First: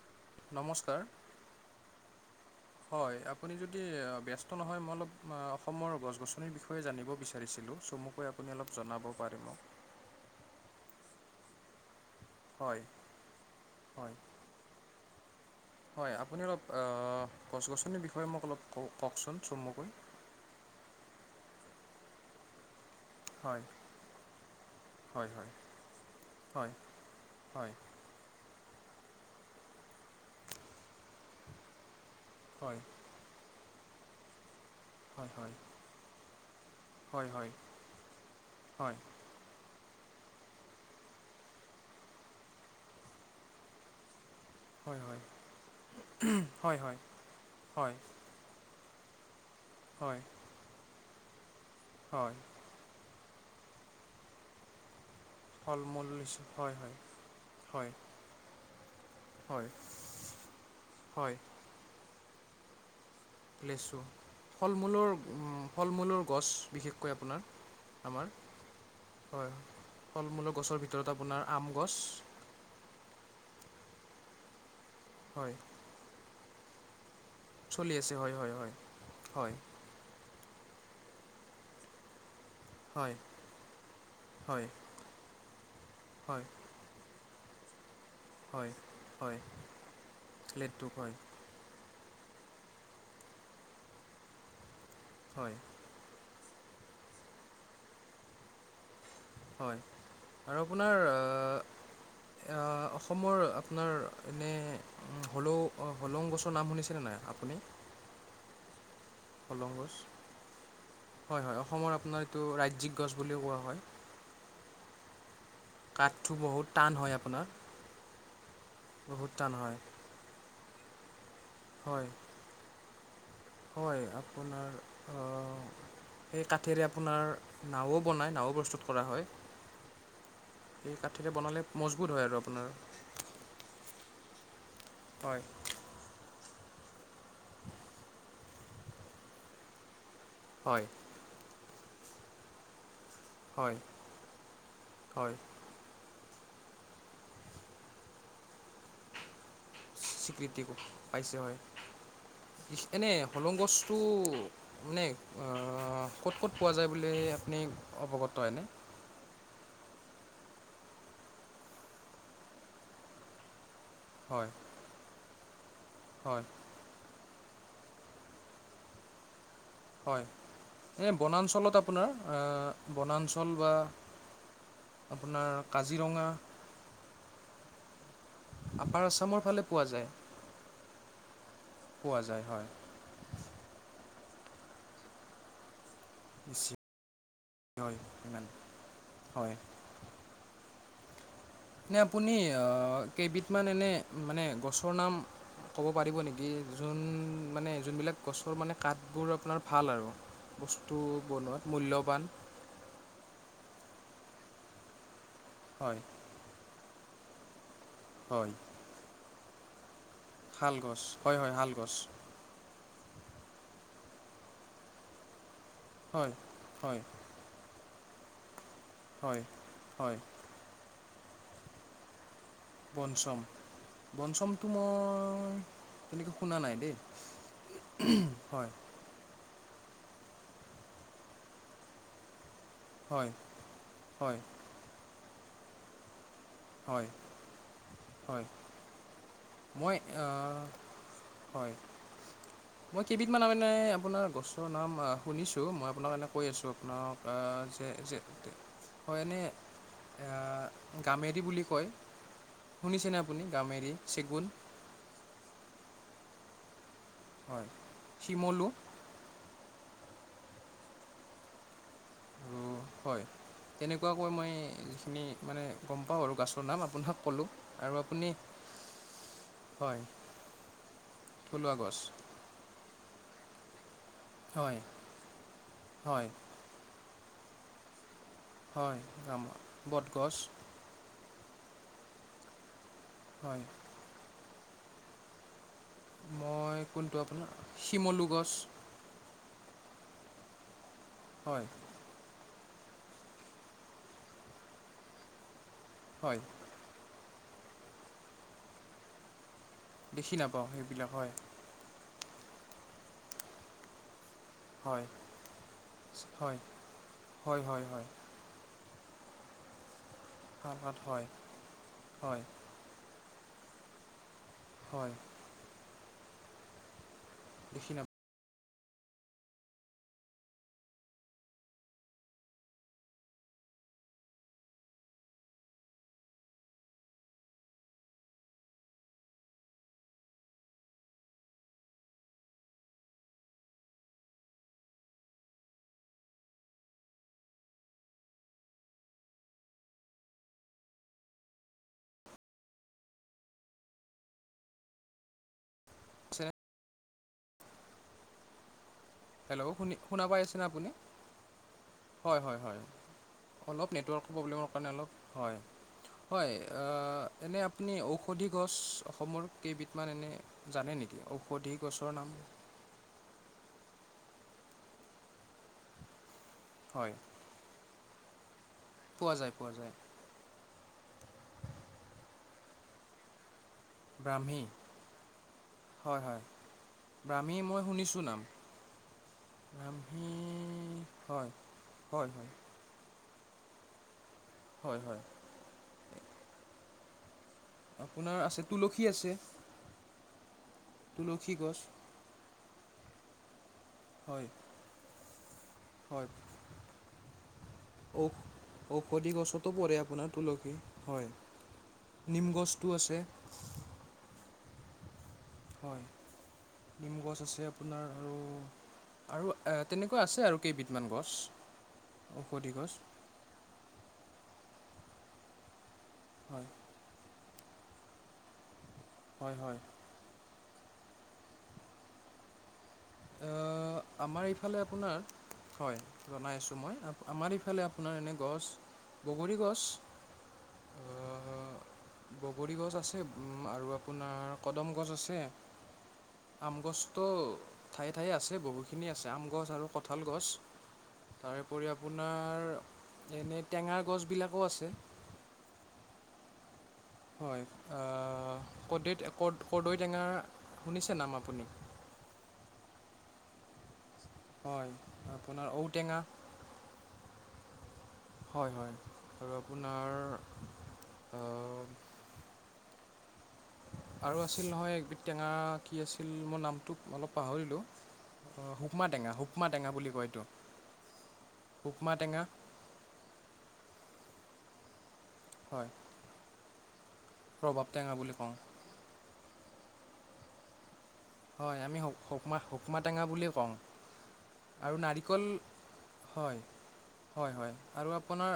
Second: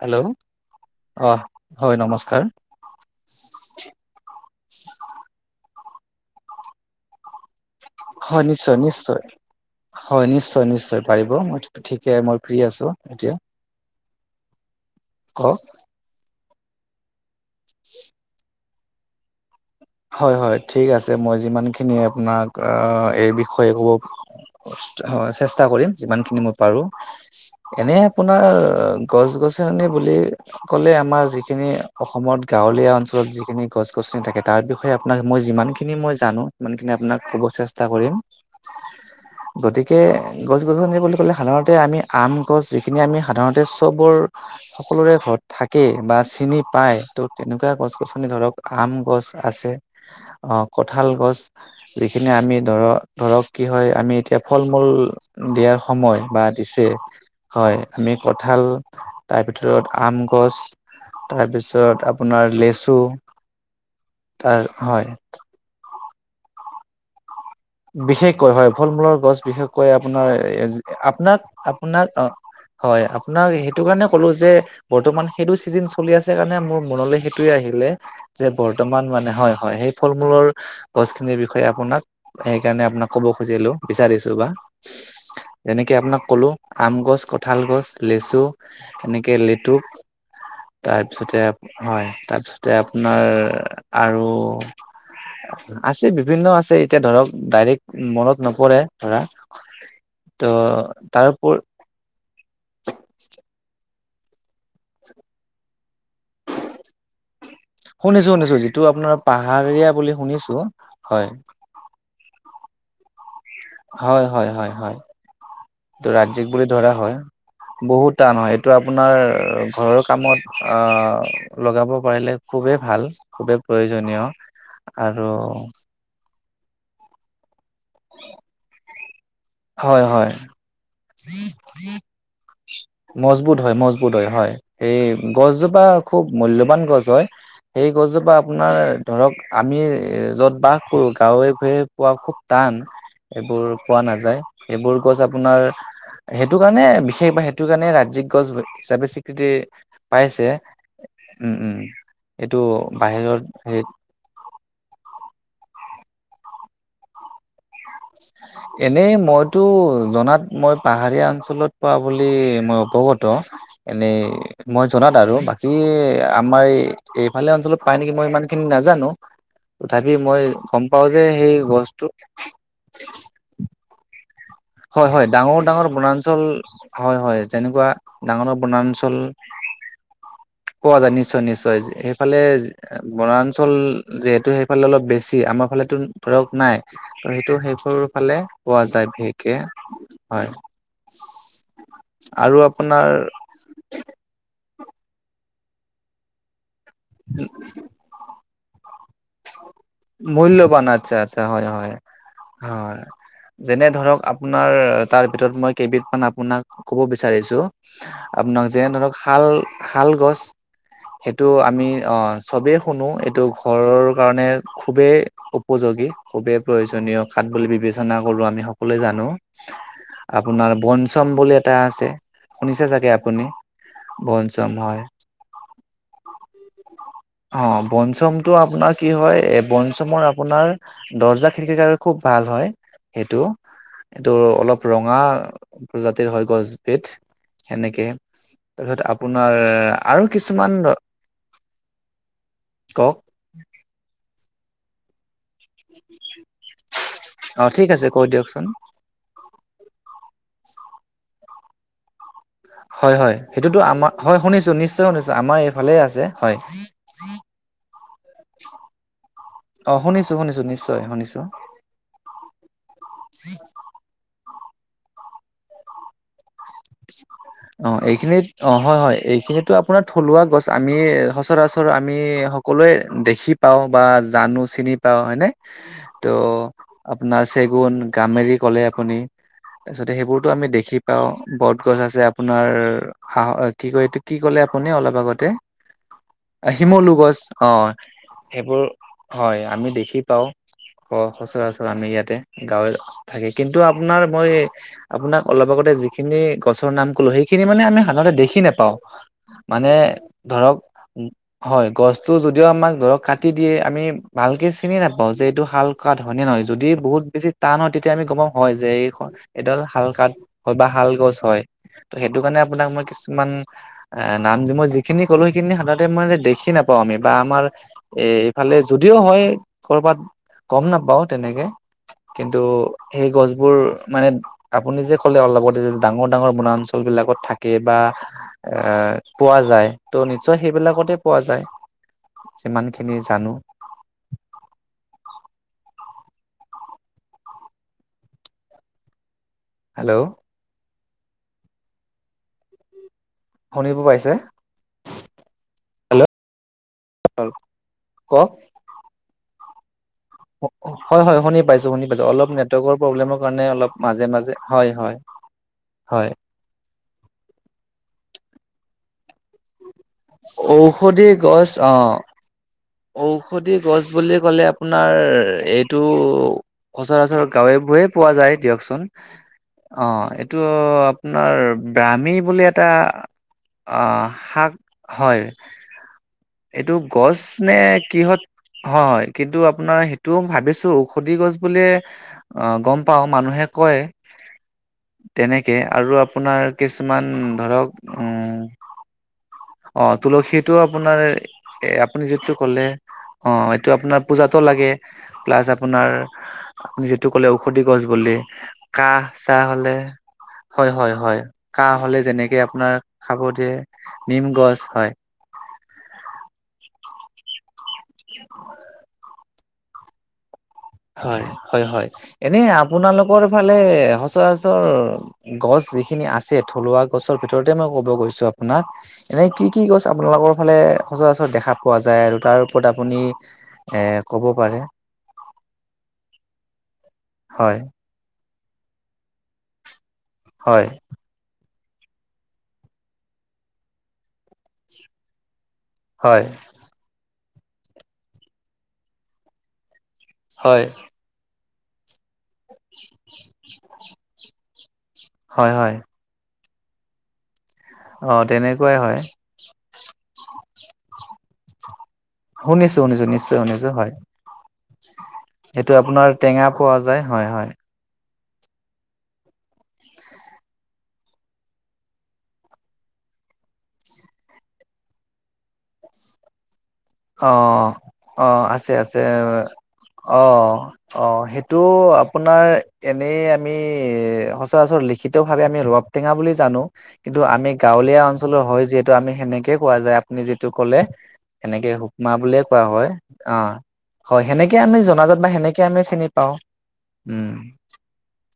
Hello নমস্কাৰ অ হয় নমস্কাৰ হয় আপুনি যদি টো নহয় মই অলপ অসমৰ গছ গছনিৰ বিষয়ে জানিব বিচাৰিছিলোঁ। চমুকৈ হয় আপুনি অলপ নিশ্চয় জনাব নিশ্চয় পাৰে মোক হয় নিশ্চয় নিশ্চয় পাৰিব মই সয়াই মই ফ্ৰী হয় আছো এতিয়া হয় কওক হয় আপুনি অলপ গছ গছনিৰ বিষয়ে মোক অলপ কওকচোন চমুকৈ। হয় হয় ঠিক আছে মই যিমান খিনি আপোনাক এই হয় বিষয়ে ক'ব। হয় চেষ্টা কৰিম যিমান খিনি মই হয় পাৰো হয় এনে আপোনাৰ। অ গছ গছনি বুলি ক'লে আমাৰ যিখিনি অসমত হয় গাঁৱলীয়া অঞ্চলত যিখিনি গছ গছনি থাকে তাৰ বিষয়ে আপোনাক হয় হয় মই যিমানখিনি মই জানো সিমানখিনি আপোনাক হয় হয় ক'ব হয় চেষ্টা কৰিম। হয় গতিকে গতিকে গছ গছনি বুলি ক'লে সাধাৰণতে আমি আম গছ যিখিনি আমি সাধাৰণতে চবৰ। হয় হয় সকলোৰে হয় ঘৰত থাকে বা চিনি পায় ত' তেনেকুৱা গছ হয় গছনি ধৰক আম গছ আছে হয় কঁঠাল গছ যিখিনি হয় আমি ধৰক। ধৰক কি হয় আমি এতিয়া ফল মূল দিয়াৰ ফল মূল সময় লিচু। বা হয় দিছে। হয় হয় আমি কঠাল তাৰ হয় ভিতৰত আম গছ হয় তাৰপিছত আপ- আপোনাৰ লেচু লেচু তাৰ ফল হয় মূলৰ ফল মূলৰ গছ বিশেষকৈ আপোনাৰ আমাৰ বিশেষকৈ হয় ফল মূলৰ গছ হয় বিশেষকৈ ফল আপোনাৰ মূলৰ গছৰ ভিতৰত আপোনাক আপোনাৰ আম গছ আপোনাক হয় আপোনাক সেইটো কাৰণে ক'লো যে বৰ্তমান সেইটো হয় ছিজেন চলি আছে কাৰণে মোৰ মনলৈ সেইটোয়ে আহিলে চলি আছে হয় যে হয় হয় বৰ্তমান মানে হয় হয় সেই ফল মূলৰ গছ খিনিৰ বিষয়ে আপোনাক সেইকাৰণে আপোনাক হয় কব খুজিলো বিচাৰিছো বা হয় যেনেকে আপোনাক হয় ক'লো আম গছ ক- কঁঠাল গছ লেচু হয় এনেকে হয় লেতু লেটুক হয় তাৰপিছতে হয় তাৰপিছতে আপোনাৰ আৰু হয় আছে বি- বিভিন্ন আছে এতিয়া ধৰক ডাইৰেক্ট মনত নপৰে। ধৰা হয় ত আৰু আপোনাৰ তাৰউপৰ- অসমৰ আপোনাৰ এনে হলো অ হলং গছৰ নাম শুনিছেনে নাই আপুনি এইটো আপোনাৰ হলং পাহাৰীয়া গছ বুলি শুনিছো হয়। যি গছ বুলি কোৱা হয় হয় হয় এইটো কাঠটো ৰাজ্যিক বুলি বহুত টান ধৰা হয় আপোনাৰ বহুত টান হয় এইটো আপোনাৰ বহুত টান হয় ঘৰৰ কামত আহ লগাব হয় পাৰিলে খুবেই ভাল। হয় খুবেই প্ৰয়োজনীয় আপোনাৰ আৰু সেই কাঠিৰে আপোনাৰ নাও বনায় নাও প্ৰস্তুত কৰা হয়। হয় হয়। এই কাঠিতে বনালে মজবুত হয় আৰু আপোনাৰ মজবুত হয় মজবুত হয় হয় সেই হয়। গছজোপা খুব মূল্যবান গছ হয় সেই গছজোপা আপোনাৰ ধৰক আমি এ যত বাস হয় কৰো গাঁৱে ভোৱে পোৱা খুব টান। এইবোৰ হয় পোৱা নাযায় সেইবোৰ গছ হয় আপোনাৰ সেইটো কাৰণে বিশেষ বা সেইটো কাৰণে ৰাজ্যিক গছ হিচাপে স্বীকৃতি। পাইছে স্বীকৃতি পাইছে উম হয়। উম এইটো এনে বাহিৰত হলং হে গছটো মানে ক'ত ক'ত পোৱা যায়। বুলি আপুনি অৱগত হয়নে এনেই মইতো। জনাত মই পাহাৰীয়া অঞ্চলত পোৱা বুলি মই অৱগত। এনেই হয় মই জনাত আৰু বাকী হয় আমাৰ এই এই ভালে অঞ্চলত পাই নেকি মই ইমান খিনি নাজানোঁ। তথাপি হয় মই গম পাওঁ এই যে সেই বনাঞ্চলত গছটো আপোনাৰ আহ, বনাঞ্চল বা- হয় হয় আপোনাৰ ডাঙৰ ডাঙৰ কাজিৰঙা বনাঞ্চল হয় হয় তেনেকুৱা। ডাঙৰ ডাঙৰ আপাৰ বনাঞ্চল। আছামৰ ফালে পোৱা যায় পোৱা যায় নিশ্চয় নিশ্চয় পোৱা সেইফালে যায় হয় বনাঞ্চল যিহেত- টো সেইফালে অলপ বেছি আমাৰ ফালেতো ধৰক নাই নিশ্চয় সেইটো সেইবোৰ হয় ফালে ইমান পোৱা যায় ভে- কে হয় হয়। নে আপুনি আৰু আপোনাৰ কেইবিধ মান এনে মানে গছ- গছৰ নাম ক'ব পাৰিব নেকি? যোন মানে যোনবিলাক গছৰ মানে কাঠবোৰ আপোনাৰ- ভাল আৰু মূল্যবান বস্তু আচ্ছা আচ্ছা বনোৱাত হয় হয় মূল্যৱান হয় যেনে- ধৰক আপোনাৰ তাৰ ভিতৰত মই হয় কেইবিধমান আপোনাক ক'ব বিচাৰিছোঁ। হয় আপোনাক যে ধৰক শাল। শাল গছ শালগছ হয় সেইটো হয় আমি শালগছ অ চবেই শুনো এইটো ঘৰৰ কাৰণে খুবেই উপযোগী হয় খুবেই হয় প্ৰয়োজনীয় খাত বুলি বিবেচনা কৰোঁ আমি- সকলোৱে জানোঁ হয় হয় আপোনাৰ বনঞ্চম বুলি এটা আছে। শুনিছে চাগে আপুনি। বঞ্চমটো বনচম হয় মই। তেনেকৈ শুনা নাই দেই অ বঞ্চমটো হয় আপোনাৰ কি হয়? বনঞ্চমৰ আপোনাৰ দৰ্জা খিৰিকী কাৰে খুব ভাল হয়। হয় সেইটো এইটো হয় অলপ ৰঙা প্ৰজাতিৰ হয় গছবিধ। সেনেকে হয় তাৰপিছত আপোনাৰ মই আৰু আহ, কিছুমান। হয়। মই কওক কেইবিধমানে আপোনাৰ গছৰ নাম আ শুনিছোঁ। মই আপোনাক এনে কৈ আছোঁ আপোনাক অ ঠিক আছে যে কৈ দিয়কচোন হয় এনেই। গামেৰি বুলি কয়। হয় শুনিছেনে হয় আপুনি সেইটোতো গামেৰি আমাৰ হয় চেগুন শুনিছোঁ নিশ্চয় শুনিছো আমাৰ এইফালে আছে হয়। হয় শিমলু। অ শুনিছোঁ শুনিছোঁ নিশ্চয় শুনিছোঁ আৰু হয় তেনেকুৱাকৈ মই যিখিনি মানে গম পাওঁ আৰু গাছ মই আপোনাক কলোঁ। অ এইখিনিত অ হয় হয় এইখিনিতো হয় আপোনাৰ থলুৱা গছ আমি থলুৱা সচৰাচৰ গছ আমি সকলোৱে দেখি পাওঁ বা জানোঁ হয় চিনি পাওঁ হয়নে হয় ত' আপোনাৰ চেগুন, গামেৰি, ক'লে হয় আপুনি গাম তাৰপিছতে বটগছ সেইবোৰতো আমি দেখি পাওঁ। বটগছ, আছে আপোনাৰ আহ হয় কি কয় এইটো কি ক'লে আপুনি অলপ আগতে। আহ মই শিমলু কোনটো গছ আপোনাৰ অ শিমলু গছ সেইবোৰ। হয় আমি দেখি পাওঁ হয় সচৰাচৰ আমি ইয়াতে। গাঁৱে থাকে কিন্তু আপোনাৰ মই আপোনাক অলপ আগতে যিখিনি হয় গছৰ নাম ক'লো সেই। খিনি মানে আমি সাধাৰণতে দেখি নোপাওঁ মানে দেখি নাপাওঁ ধৰক সেইবিলাক হয় হয় গছ চ' যদিও আমাক ধৰক কাটি দিয়ে আমি ভালকে চিনি হয় নাপাওঁ যে এইটো হাল কাঠ হয়নে হয় নহয় যদি বহুত বেছি টান হয় তেতিয়া আমি গমা হয় যে এই এডাল হালকাত হয় হয়। ভাল গছ হয় টো সেইটো কাৰণে আপোনাক মই কিছুমান- এএ নাম মই হয় যিখিনি ক'লো সেইখিনি সাধাৰতে মই দেখি নাপাওঁ আমি বা আমাৰ দেখি এ- ফালে যদিও হয় কৰ'বাত গম নাপাও তেনেকে। কিন্তু, সেই গছবোৰ মানে আপুনি যে ক'লে অলপত- ডাঙৰ ডাঙৰ বনাঞ্চল বিলাকত থাকে বা এ পোৱা যায় টৌ নিশ্চয় সেই- বিলাকতে পোৱা যায়। যিমান খিনি জানো। [inaudible] হেল্ল। শুনিব পাইছে। [unintelligible] কক। হেল্লৌ শুনিছে। হয় হয় শুনি পাইছো, শুনি পাইছো হয় অলপ হয় হয় নেটৱৰ্কৰ প্ৰব্লেমৰ কাৰণে অলপ নেটৱৰ্ক মাজে মাজে প্ৰব্লেমৰ কাৰণে হয় অলপ হয়। হয়, হয় এনে আপুনি ঔষধি গছ- অসমৰ কেইবিধমান এনে জানে নেকি ঔষধি গছ ঔষধি, অ গছৰ নাম। ঔষধি গছ বুলি ক'লে আপোনাৰ এইটো- হয় সচৰাচৰ গাঁৱেবোৰে পোৱা যায় দিয়কচোন পোৱা যায় পোৱা যায় অ এইটো- আপোনাৰ ব্ৰামি, বুলি এটা- আহ ব্ৰাহ্মী শাক, হয়। হয় হয় এইটো গছ- ব্ৰাহ্মী মই শুনিছো নাম। হয় হয় কিন্তু আপোনাৰ ব্ৰাহ্মী সেইটোও ভাবিছো ঔষধি, হয় গছ বুলিয়ে হয় হয় অ গম- পাওঁ মানুহে কয় হয় হয় তেনেকে আৰু আপোনাৰ কিছুমান- ধৰক আপোনাৰ উম আছে তুলসী, আছে। অ তুলসীটো আপোনাৰ তুলসী গছ এ আপুনি যিটো ক'লে অ। টো আপোনাৰ হয় পূজাতো লাগে, প্লাছ আপোনাৰ হয় আপুনি যিটো কলে ঔষধি গছ ঔ বুলি কাহ ঔষধি চাহ গছতো পৰে হলে। আপোনাৰ তুলসী হয় হয় হয়। কাহ হলে নিম যেনেকে গছটো আপোনাৰ আছে খাব দিয়ে নিম- গছ হয়। হয, নিম গছ আছে আপোনাৰ আৰু- [unintelligible] আৰু এ তেনেকুৱা আছে আৰু। কেইবিধমান গছ হয় হয় হয় এনে ঔষধি গছ আপোনালোকৰ ফালে এ- সচৰাচৰ গছ যিখিনি আছে হয় থলুৱা গছৰ ভিতৰতে মই ক'ব গৈছো আপোনাক- এনে হয় কি হয় কি গছ আপোনালোকৰ ফালে সচৰাচৰ দেখা পোৱা যায় আৰু তাৰ- পত আপুনি এ আমাৰ ক'ব এইফালে পাৰে। আপোনাৰ হয় জনাই আছো মই আমাৰ হয়, ইফালে আপোনাৰ এনে গছ- বগৰী গছ। হয়, বগৰী গছ আছে উম আৰু আপোনাৰ কদম গছ আছে- হয়, আম গছতটো ঠায়ে ঠায়ে আছে বহুখিনি আছে আম গছ আৰু ক- কঠাল গছ হয়, তাৰে- উপৰি আপোনাৰ এনেই টেঙাৰ গছবিলাকো আছে। হয় হয়। হয়। আ অ তেনেকুৱাই কৰ্দৈ হয়। ক কৰ্দৈ টেঙা শুনিছে নাম আপুনি। শুনিছো শুনিছো নিশ্চয় শুনিছো হয়। হয় আপোনাৰ এইটো ঔটেঙা আপোনাৰ টেঙা পোৱা যায় হয় হয়। হয় হয় আৰু আপোনাৰ অ- আৰু আছিল নহয় একবিধ টেঙা কি আছিল মোৰ নামটো- অলপ অ পাহৰিলোঁ অ আছে হুকমা আছে। টেঙা হুকমা টেঙা বুলি কয় এইটো অ অ সেইটো হুকমা টেঙা আপোনাৰ এনেই আমি এ সচৰাচৰ লিখিতভাৱে আমি হয় ৰবাব টেঙা বুলি জানো কিন্তু আমি ৰবাব টেঙা গাঁৱলীয়া বুলি কওঁ অঞ্চলৰ হয় যিহেতু আমি সেনেকে কোৱা যায় আপুনি যিটো কলে হয় আমিও মা বুলিয়ে কোৱা হয় অ হয় সেনেকে আৰু আমি জনাজত নাৰিকল বা সেনেকে আমি চিনি পাওঁ হয় উম, হয় হয় আৰু আপোনাৰ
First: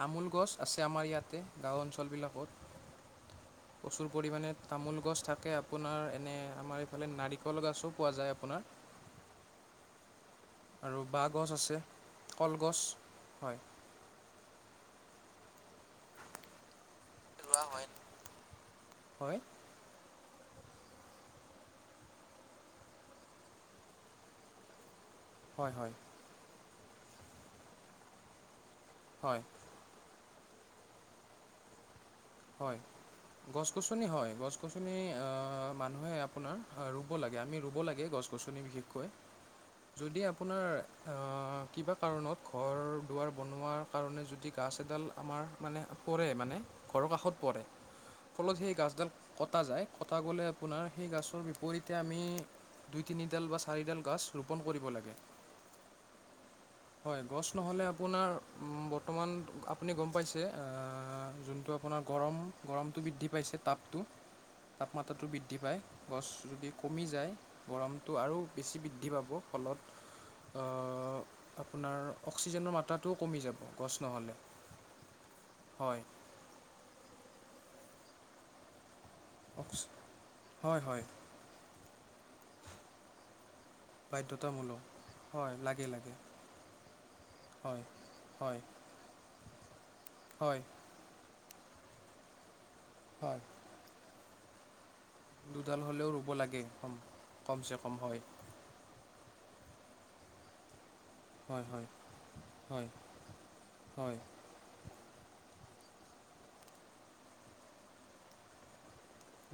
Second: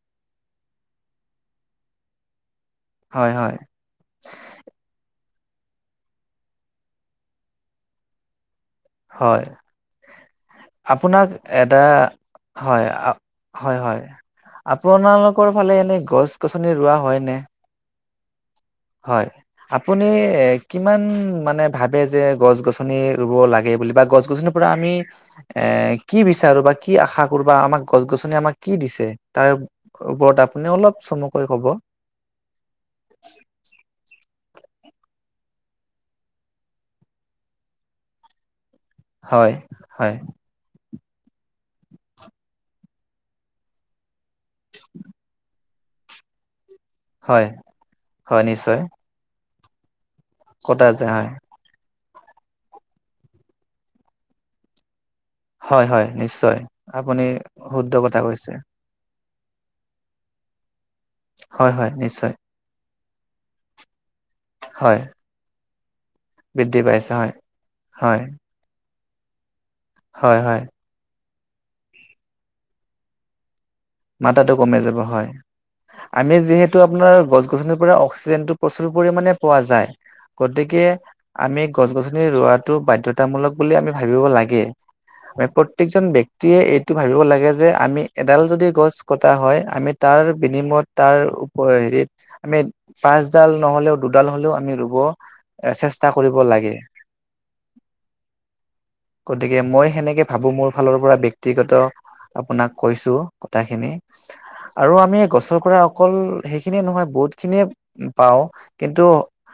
তামোল গছ আছে আমাৰ ইয়াতে গাঁও অঞ্চলবিলাকত হয়, হয়, প্ৰচুৰ পৰিমামানে তামোল গছ থাক তাকে আপোনাৰ এনে আমাৰ এইফালে নাৰিকল গাছও পোৱা যায় আপোনাৰ হয় আৰু বাঁহ আপোনাক গছ আছে এটা কলগছ হয় হয় হয় আপোনালোকৰ ফালে এনে গছ গছনি ৰোৱা হয় নে হয় আপুনি এ কিমান মানে ভাবে যে গছ গছনি ৰুব লাগে বুলি বা গছ গছনিৰ পৰা আমি এ হয় হয় কি বিচাৰো বা কি আশা কৰো বা আমাক গছ গছনি আমাক কি দিছে হয় তাৰ ওপৰত আপুনি অলপ চমুকৈ কব হয় গছ গছনি হয় গছ গছ গছনি মানুহে আপোনাৰ ৰুব লাগে আমি ৰুব লাগে গছ গছনি বিশেষ হয় হয় যদি আপোনাৰ কিবা কাৰণত ঘৰ দুৱাৰ বনোৱাৰ কাৰণে যদি গাছ এডাল আমাৰ মানে পৰে মানে ঘৰৰ হয় কাষত পৰে হয় ফলত সেই নিশ্চয় গাছডাল কটা যায় কটা গ'লে কটা আপোনাৰ সেই যায় গাছৰ বিপৰীত তেয়া আমি দুই তিনিডাল বা চাৰিডাল গছ ৰোপণ কৰিব লাগে হয় হয় নিশ্চয় হয় আপুনি গছ নহলে শুদ্ধ কথা আপোনাৰ কৈছে বৰ্তমান আপুনি গম পাইছে হয় যোনটো হয় আপোনাৰ নিশ্চয় গৰম গৰমটো বৃদ্ধি পাইছে তাপটো হয় তাপমাত্ৰাটো বৃদ্ধি পায় গছ যদি বৃদ্ধি কমি পাইছে যায় হয় গৰমটো হয় আৰু বেছি বৃদ্ধি পাব ফলত হয় হয় আহ, আপোনাৰ অক্সিজেনৰ মাত্ৰাটোও কমি যাব গছ নহ'লে মাতাতটো কমাই যাব হয় হয় আমি যিহেতু আপোনাৰ গছ গছ গছনিৰ পৰা অক্সিজেন টো প্ৰচুৰ পৰিমাণে পোৱা অক্স যায় গতিকে হয় হয় আমি গছ গছ মি ৰোৱাটো বাধ্যতামূলক বুলি আমি ভাবিব লাগে বাধ্যতামূলক আ হয় লাগে প্ৰত্যেকজন লাগে ব্যক্তিয়ে এইটো ভাবিব লাগে যে হয় আমি এডাল হয় যদি গছ হয় আমি তাৰ হয় বিনিময়ত তাৰ হেৰিত আমি হয় পাঁচডাল নহ'লে দুডাল হলেও আমি ৰুব এ দুডাল চেষ্টা হ'লেও ৰুব কৰিব লাগে কমচে কম হয় গতিকে মই সেনেকে ভাবো মোৰ ফালৰ পৰা হয় ব্যক্তিগত হয় আপোনাক হয় কৈছো কথাখিনি হয় আৰু আমি আমি গছৰ পৰা অকল সেইখিনিয়ে নহয় বহুত খিনিয়ে পাওঁ কিন্তু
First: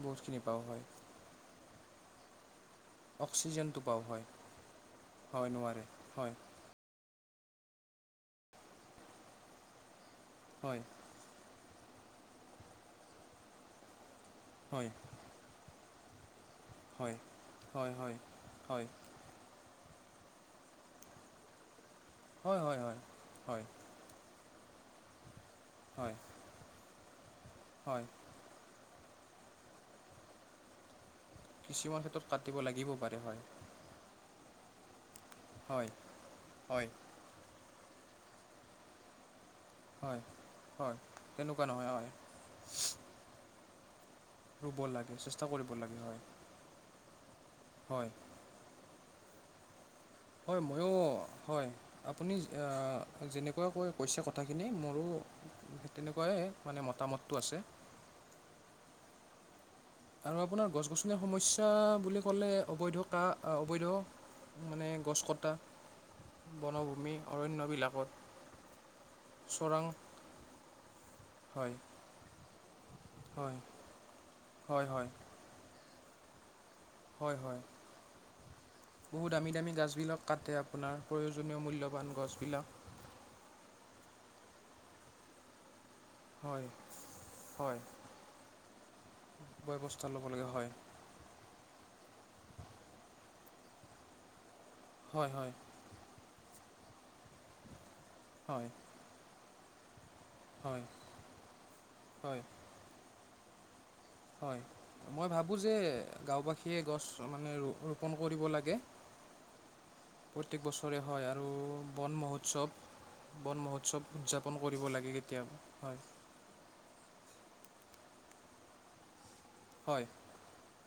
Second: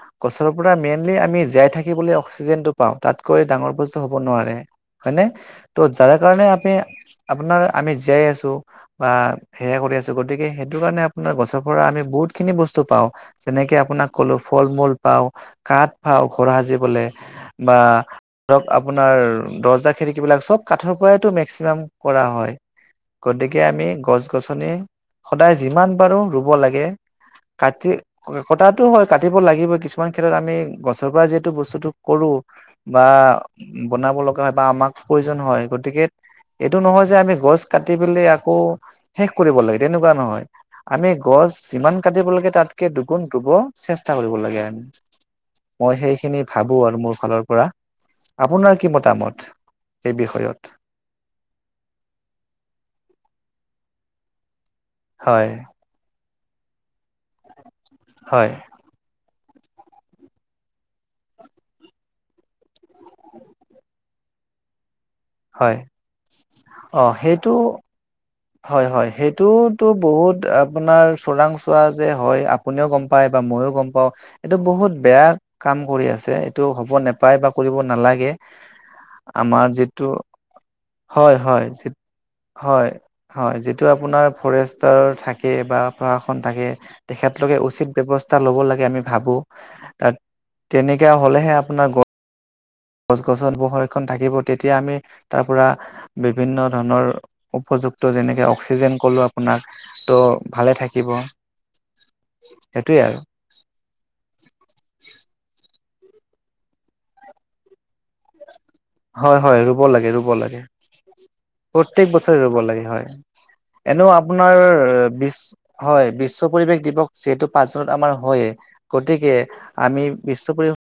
বহুতখিনি গছৰ পাওঁ পৰা হয় মেইনলি আমি জীয়াই থাকিবলৈ অক্সিজেনটো পাওঁ তাতকৈ ডাঙৰ অক্সিজেনটো বস্তু পাওঁ হ'ব হয় নোৱাৰে হয়নে হয় নোৱাৰে ত' যাৰ হয় কাৰণে আমি আপোনাৰ আমি জীয়াই আছো বা সেয়া কৰি আছো গতিকে সেইটো হয় কাৰণে আপোনাৰ গছক পৰা আমি বহুত খিনি বস্তু পাওঁ যেনেকে আপোনাক কলো ফল হয় মূল পাও কাঠ পাওঁ ঘৰ সাজিবলে হয় বা হয় হয় হয় ধৰক হয় আপোনাৰ দৰ্জা সেই কিবিলাক চব কাঠৰ পৰাইতো মেক্সিমাম হয় হয় হয় গতিকে আমি গছ গছনি সদায় যিমান হয় পাৰো ৰুব লাগে কাটি হয় কটাতো হয় কাটিব লাগিব কিছুমান ক্ষেত্ৰত আমি গছৰ যিহেতু বস্তুটো কিছুমান ক্ষেত্ৰত কৰো কাটিব লাগিব বা পাৰে হয় বনাব লগা হয় বা আমাক প্ৰয়োজন হয় গতিকে এইটো হয় নহয় যে আমি গছ কাটি পেলে আকৌ শেষ কৰিব লাগে তেনেকুৱা হয় নহয় হয় আমি গছ তেনেকুৱা নহয় যিমান হয় কাটিব লাগে তাতকে দুগুণ ৰুব চেষ্টা কৰিব লাগে ৰুব আনে। লাগে চেষ্টা কৰিব মই লাগে হয় সেইখিনি ভাৱো আৰু মোৰ ফালৰ পৰা। হয় আপোনাৰ কি মতামত? এই হয়, বিষয়ত ময়ো হয়, আপুনি আ যেনেকুৱা কৈ কৈছে কথা খি- এনেই মৰো হয় তেনেকুৱাই মানে, মতামতটো আছে। হয় আৰু আপোনাৰ গছ -গছনিৰ সমস্যা বুলি ক'লে অবৈধ কা অবৈধ মানে গছ কটা, হয় অ বনভূমি, সেইটো অৰণ্যবিলাকত- হয়, হয় চোৰাং সেইটোতো বহুত আপোনাৰ হয় চোৰাংচোৱা যে হয়। আপ- পোনিও গম পায় বা হয় মইও গম পাওঁ, এইটো হয় বহুত হয় বেয়া কাম কৰি আছে। টো হ'ব নেপায় বা কৰিব নালাগে। বহু দামী আমাৰ দামী যিটো গাছবিলাক কাটে আপোনাৰ হয়, প্ৰয়োজনীয় হয়, যি মূল্যবান গছবিলাক। হয়, হ'য়, যিটো আপোনাৰ ফৰেষ্টাৰ থাকে বা প্ৰশাসন হয় থাকে, তেখেতলোকে হয় উচিত ব্যৱস্থা ল'ব লাগে আমি ভাৱো ব্যৱস্থা তাত ল'ব লাগে হয় তেনেকা হ'লেহে আপোনাৰ গ- গছ-গছনিবোৰ সংৰক্ষণ থাকিব তেতিয়া আমি হয় তাৰ হয় পৰা বি- বিভিন্ন ধৰণৰ উপযুক্ত যেনেকে হয় অক্সিজেন ক'লো আপোনাক ত' ভালে হয় থাকিব। হয় সেইটোৱে আৰু। হয়, মই ভাৱো যে গাঁওবাসীয়ে গছ মানে, ৰো ৰোপণ কৰিব লাগে। হয়, হয় ৰুব লাগে, ৰুব প্ৰত্যেক লাগে। বছৰে হয় আৰু প্ৰত্যেক বন বছৰে ৰুব মহোৎসৱ লাগে। হয়। বন মহোৎসৱ এনেও উদযাপন আপোনাৰ কৰিব লাগে বিশ কেতিয়াবা হ'য়, বিশ্ব পৰিৱেশ দিৱস যিহেতু পাছত আমাৰ হয়ে গতিকে আমি হয় বিশ্ব পৰিৱেশ